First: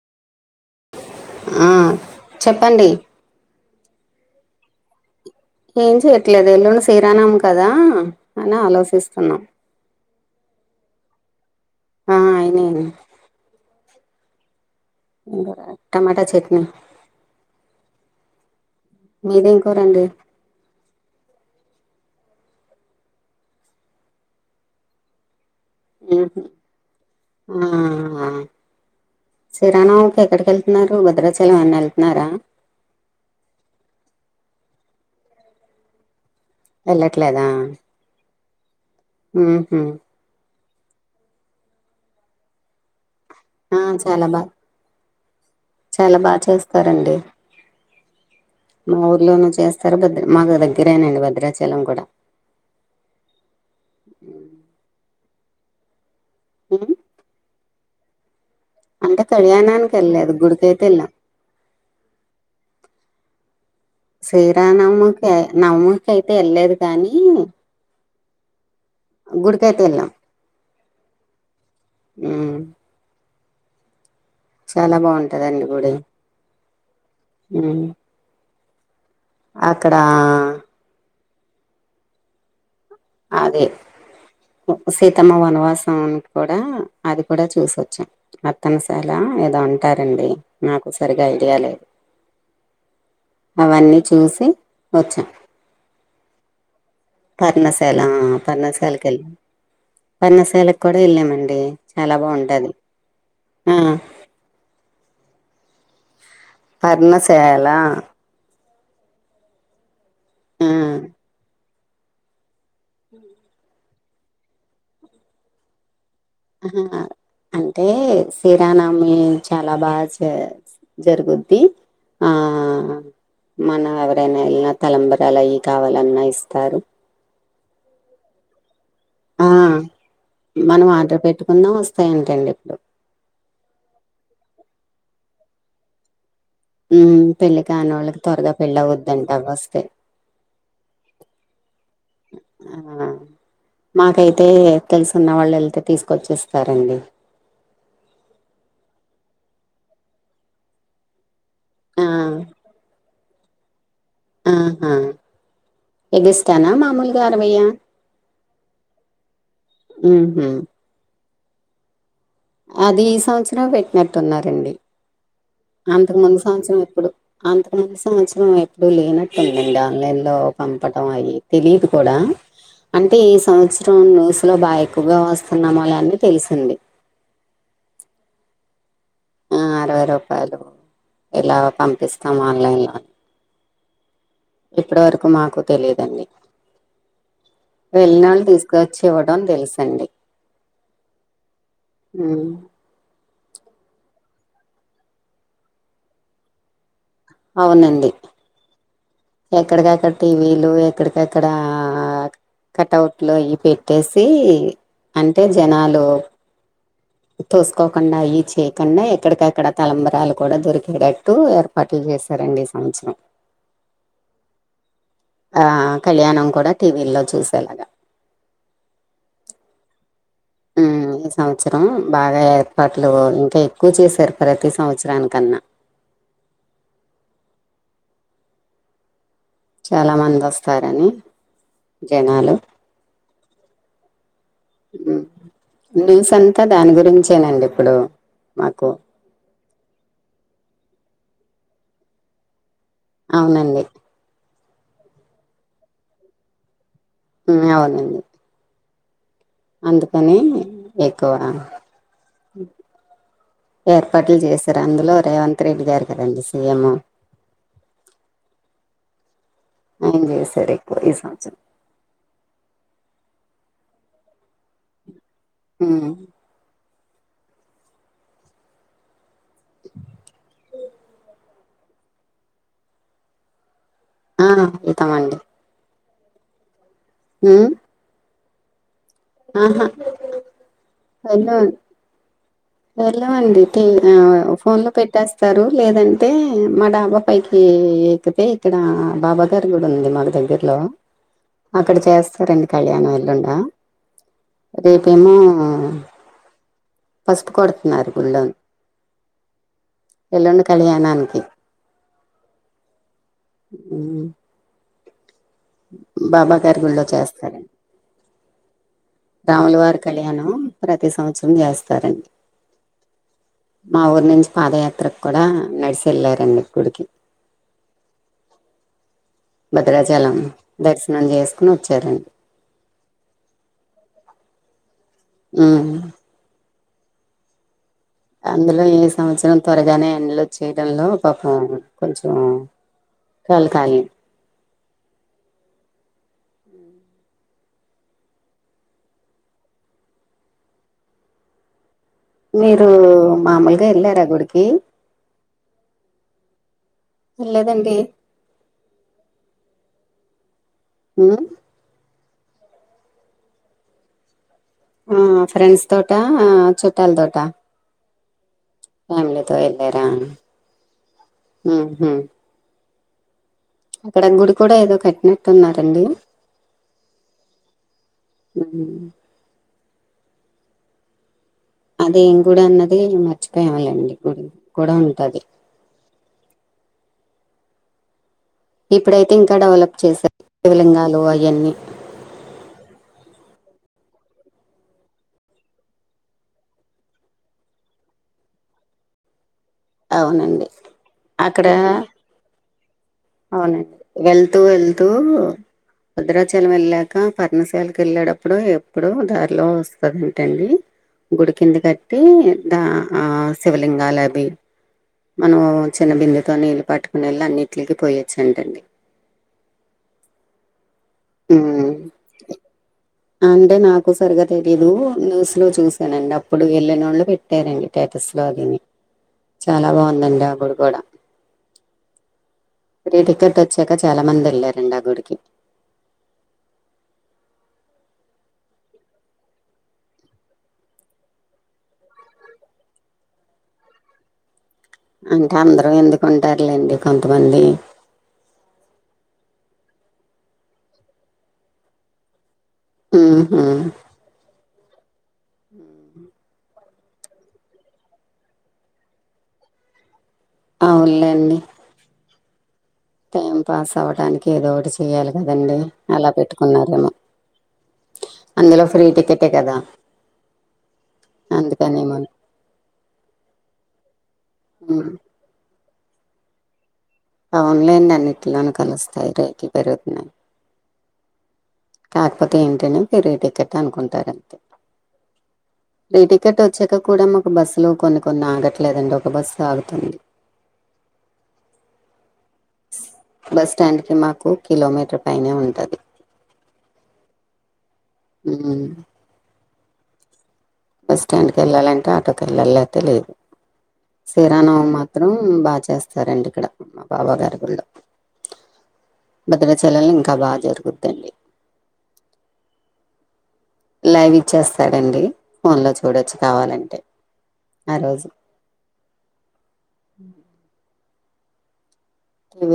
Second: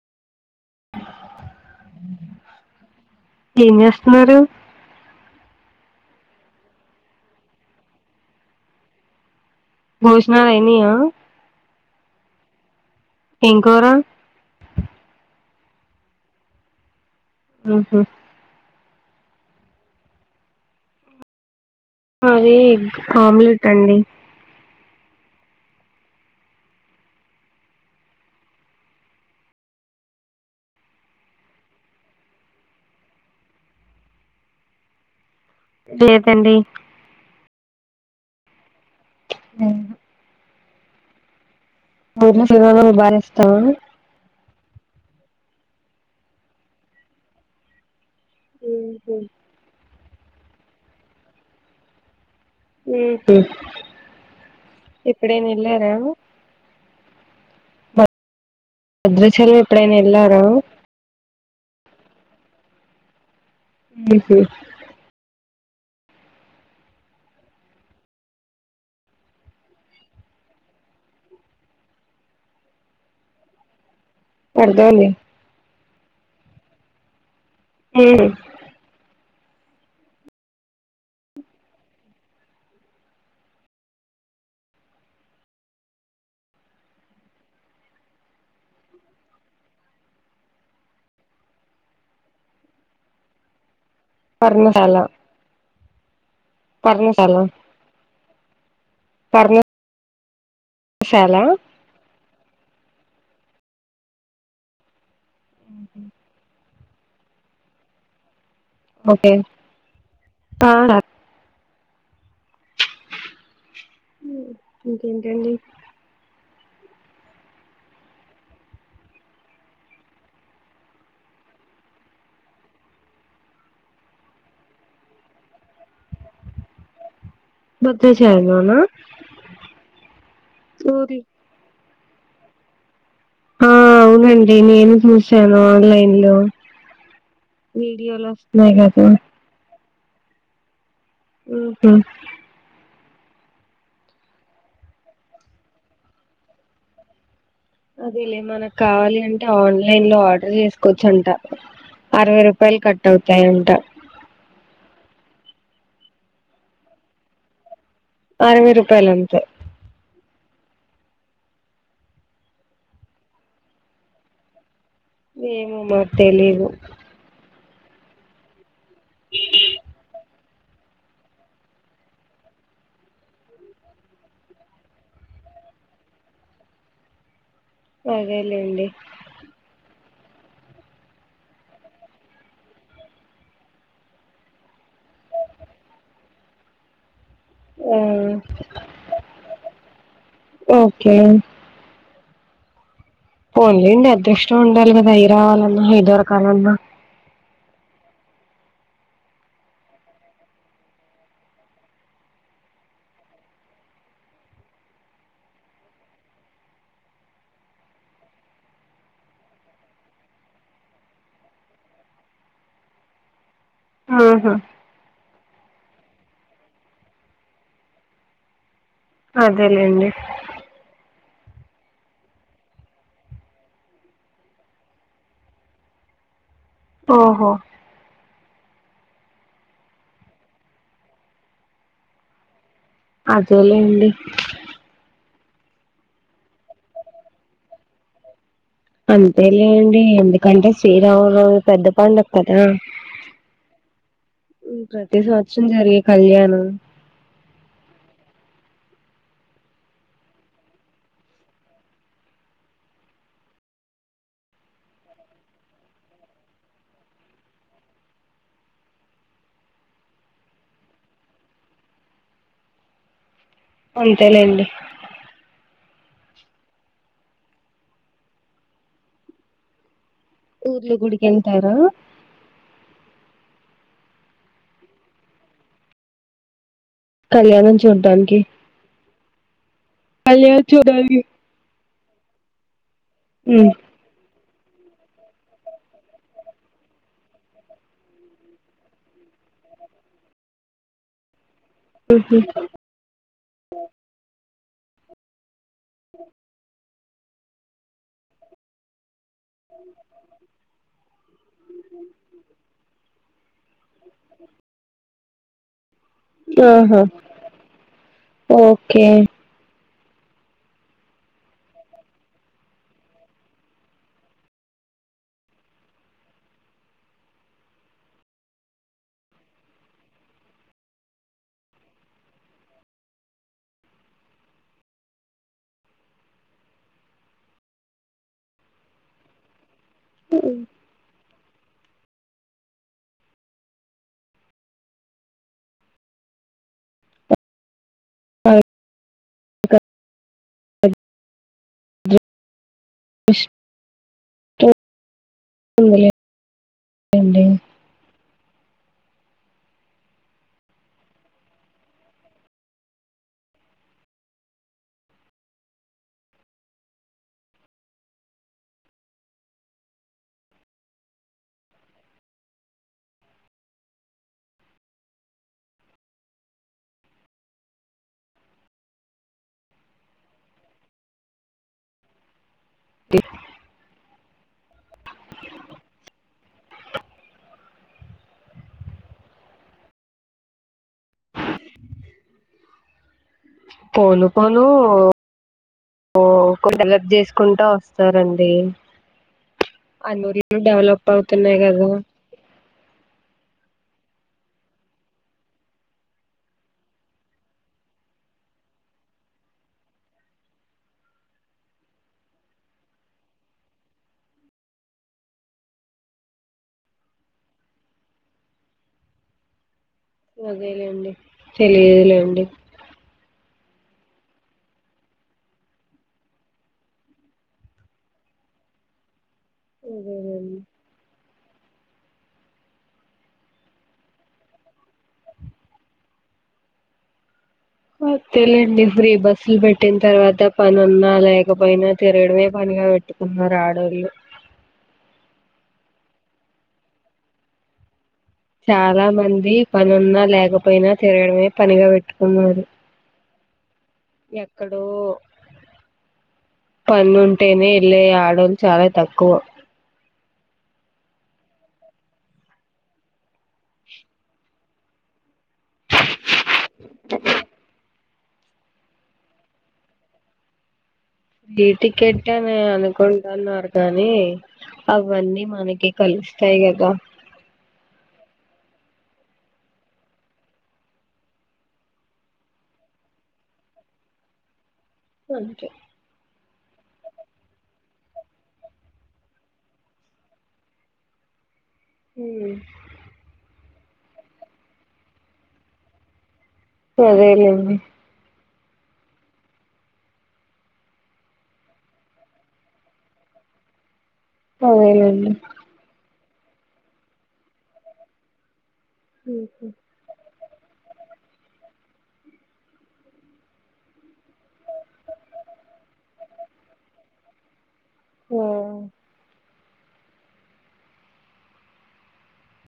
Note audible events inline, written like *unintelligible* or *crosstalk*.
చెప్పండి ఏం చేస్తున్నారు ఏం చేయట్లేదు ఎల్లుడి శ్రీ రామ నవమి కదా అని ఆలోచిస్తున్నాం బోజనాలు అయినాయ ఆ అయినే ఏం కూర టమాటా చట్నీ ఉమ్ హు మీదేం కురండి మాది ఎగ్ ఆమ్లెట్ అండి ఉమ్ హు అవునా శ్రీ రామ నవమి కి ఎక్కడికి వెళ్తున్నారు భద్రాచలం ఏమైన వెళ్తున్నారా లేదు వెళ్ళట్లేదా ఉమ్ హు ఊర్లో శ్రీ రామ నవమి బా చేస్ ఆ చాలా బా చాలా బా చేస్తారండి మా ఉహు ఊర్లోనూ చేస్తారు భద్ర మాకు దగ్గరేనండి భద్రాచలం కూడా ఉమ్ హు ఎప్పుడైనా వెళ్ళారా ఉమ్ అంటే భద్రాచలం కళ్యాణానికి ఎప్పుడైనా వెళ్ళలేదు వెళ్ళారా గుడికైతే వెళ్ళాం ఉహు శ్రీ రామ నవమి కి నవమి కి అయితే వెళ్ళలేదు కానీ గుడికైతే వెళ్ళాం మ్ చాలా అర్థమైంది బాగుంటదండి గుడి హుమ్ ఉమ్ అక్కడా అదే సీతమ్మ వనవాసం అని కూడా అది కూడా చూసొచ్చా నర్తనశాల ఏదో అంటారండి నాకు సరిగా ఐడియా లేదు అవన్నీ చూసి పర్ణశాల వచ్చాం పర్ణశాల పర్ణశాల ఆ పర్ణశాలకి కెల్లం పర్ణ శాలకు కూడా పర్ణశాల వెళ్ళామండి చాలా బాగుంటది ఆ ఉమ్ హు పర్ణశాల ఓకే ఆ ఆ మ్ ఇంకేంటండి ఆ హా అంటే శ్రీరామనవమి చాలా బాగా జ జరుగుద్ది ఆ మనం ఎవరైనా వెళ్లిన తలంబరాలు అవి కావాలన్నా ఇస్తారు భద్రాచలం లో నా ఆ మనం ఊరి ఆర్డర్ పెట్టుకున్నా వస్తాయంటండి ఇప్పుడు ఆ అవునండి నేను చూసాను ఆన్లైన్ లో ఉ పెళ్ళకానీవాళ్ళకి వీడియోలు త్వరగా వస్తున్నాయి పెళ్ళి కదా అవుద్దంట అవ్వొస్తే ఉ హా ఆ! మాకైతే తెలుసున్న వాళ్ళు వెళ్తే తీసుకొచ్చేస్తారండి అదే లే మనకు కావాలి అంటే ఆన్లైన్ లో ఆర్డర్ చేసుకోవచ్చు అంట ఆ! అరవై రూపాయలు కట్ అవుతాయంట ఆహా ఎగిస్తానా మామూలుగా అరవై ఏనా అరవై రూపాయలంతే హుహు. అది ఈ సంవత్సరం పెట్టినట్టున్నారండి ఏమో మాకు అంతకు ముందు తెలీదు సంవత్సరం పెట్టలే అంతకు పోయిన సంవత్సరం అప్పుడు లేనట్టు ఉంది ఆన్లైన్ లో పంపడం అవి తెలిదు కూడా అంటే ఈ సంవత్సరం న్యూస్ లో బాగా ఎక్కువే వస్తున్నాము లే అని తెలిసింది *unintelligible* ఆడిలెండి అరువై రూపాయలు ఇలా పంపిస్తాం ఆన్లైన్లో ఇప్పటివరకు మాకు తెలిదండి ఆ వెలినాళ్ళు తీసుకువచ్చి ఇవ్వడం తెలుసండి ఓకే హుమ్ పోన్లేండి అదృష్టం ఉండాలి కదా అవి రావాలన్నా ఏ దొరకాలన్నా అవునండి ఎక్కడికక్కడ టీవీలు ఎక్కడికక్కడ కటవుట్లో ఇవి పెట్టేసి అంటే జనాలు తోసుకోకుండా అవి చేయకుండా ఎక్కడికక్కడ తలంబరాలు కూడా దొరికేటట్టు ఏర్పాటు చే చేసరండి ఈ సంవత్సరం ఆహా ఆ కళ్యాణం కూడా టీవీల్లో చూసేలాగా అదేలేండి హుమ్ ఈ సంవత్సరం బాగా ఏర్పాట్లు ఇంకా ఎక్కువ చేశారు ప్రతి సంవత్సరాని కన్నా *unintelligible* ఆహా చాలా మంది వస్తారని జనాలు అదే లేండి ఉమ్, న్యూస్ అంతా దాని గురించేనండి ఇప్పుడు మాకు అంతే లెండి ఎందుకంటే శ్రీరామనవమి పెద్ద పండుగ కదా అవునండి ప్రతి సంవత్సరం జరిగే కళ్యాణం అవునండి అందుకని ఎక్కువ ఏర్పాట్లు చేశారు అందులో రేవంత్ రెడ్డి గారు కదండి సీఎం అ సరేపోయి ఈ సంవత్సరం అంతేలేండి హ ఊర్లో గుడికెళ్తారా ఆ ఏళ్తామండి కళ్యాణం చూడ్డానికి కళ్యాణ చూడు అనా ఉమ్ *inaudible* ఫోన్ లో పెట్టేస్తారు లేదంటే మా డాబా పైకి ఎక్కితే ఇక్కడ బాబా గారు గుడి ఉంది మాకు దగ్గర్లో అక్కడ ఉహు చేస్తారండి కళ్యాణం ఎల్లుడి రేపేమో ఫస్ట్ కొడుతున్నారు గుళ్ళోని ఎల్లుండి కళ్యాణానికి అ బాబా ఆహా గారుగుళ్లో చేస్తారండి ఓకే రాముల వారి కళ్యాణం ప్రతి సంవత్సరం చేస్తారండి మా ఊరు నుంచి పాదయాత్రకు కూడా నడిసె వెళ్ళారండి గుడికి భద్రాచలం దర్శనం చేసుకుని వచ్చారండి ఉమ్ అందులో ఇ సంవత్సరం త్వరగానే ఎండలో చేయడంలో పాపం కొంచెం కళకాలీ వాళ్ళకి మీరు అదృష్టం మామూలుగా వెళ్ళారా గుడికి ఉందిలేండి వెళ్లలేదండి అ ఆ ఫ్రెండ్స్ తోట చుట్టాల తోట ఫ్యామలీతో ఎలార అక్కడ గుడి కూడా ఏదో కట్టినట్టు ఉన్నారండి అ అదేం కూడా అన్నది మర్చిపోవాలండి కూడా ఉంటది ఇప్పుడైతే ఇంకా డెవలప్ చేసారు శివలింగాలు అవన్నీ పోను పోను ఓ కొంచ హలప్ చేసుకుంటా వస్తారండి అ నూరులు అవునండి డెవలప్ అవుతున్నాయి అక్కడ కదా అవునండి వెళ్తూ వెళ్తూ భద్రాచలం వెళ్ళాక పర్ణశాలకి వెళ్ళేటప్పుడు ఎప్పుడు దారిలో వస్తుందంటండి గుడికింది కట్టి ద ఆ శివలింగాలు అవి మనము చిన్న బిందుతో నీళ్ళు పట్టుకునేళ్ళు అన్నింటికి పోయొచ్చు అంటండి అదేలేండి ఉమ్ తెలియదులేండి అంటే నాకు సరిగా తెలియదు న్యూస్ లో చూసానండి అప్పుడు వెళ్ళిన వాళ్ళు పెట్టారండి స్టేటస్ లోని చాలా బాగుందండి ఆ అదేలేండి గుడి కూడా ఫ్రీ టికెట్ వచ్చాక చాలా మంది వెళ్లండి ఆ గుడికి తెలిండి ఫ్రీ బస్సులు పెట్టిన తర్వాత పని ఉన్నా లేకపోయినా తిరగడమే పని వెట్టుకున్నరూ ఆడాళ్ళు అంటే అందరూ ఎందుకుంటారులేండి కొంతమంది చాలా మంది పనిన్నా లేకపోయినా తిరగడమే పనిగా పెట్టుకున్నారు ఆ హా ఎక్కడ అ పన్లుంటేనే ఏళ్లే ఆడోలు చాలా తక్కువ అవునులేండి టైం పాస్ అవడానికి ఏదో ఒకటి చెయాలి కదండీ అలా పెట్ ట్టుకున్నేమో అందులో ఫ్రీ టికెట కదా ఫ్రీ అందుకనేమో టికెట్ అని అనుకుంటున్నారు కానీ హ్మ్. అవన్నీ మనకి కలిస్తస్తా కదా అవున్లైండి అన్నింటిలో కలుస్తాయి రేట్లు పెరుగుతున్నాయి కాకపోతే ఏంటనే ఫ్రీ టికెట్ అనుకుంటారు అంతే అంతే ఫ్రీ టికెట్ వచ్చాక కూడా మాకు బస్సులు కొన్ని కొన్ని ఆగట్లేదండి ఒక బస్సు ఆగుతుంది హ బస్ స్టాండ్కి మాకు కిలోమీటర్ పైన ఉంటుంది సరేలేడి హ బస్టాండ్ కేళ్ళాలంటే ఆటోకెళ్ళాలి లేతే లేదు శ్రీరామనవమి మాత్రం అదేలేండి బాగా చేస్తారండి ఇక్కడ మా బాబా గారి గుళ్ళో ఉహు. భద్రాచలంలో ఇంకా బాగా జరుగుదండి లైవ్ ఇచ్చేస్తాడండి ఫోన్లో చూడొచ్చు కావాలంటే ఆ రోజు ఆ టీవీ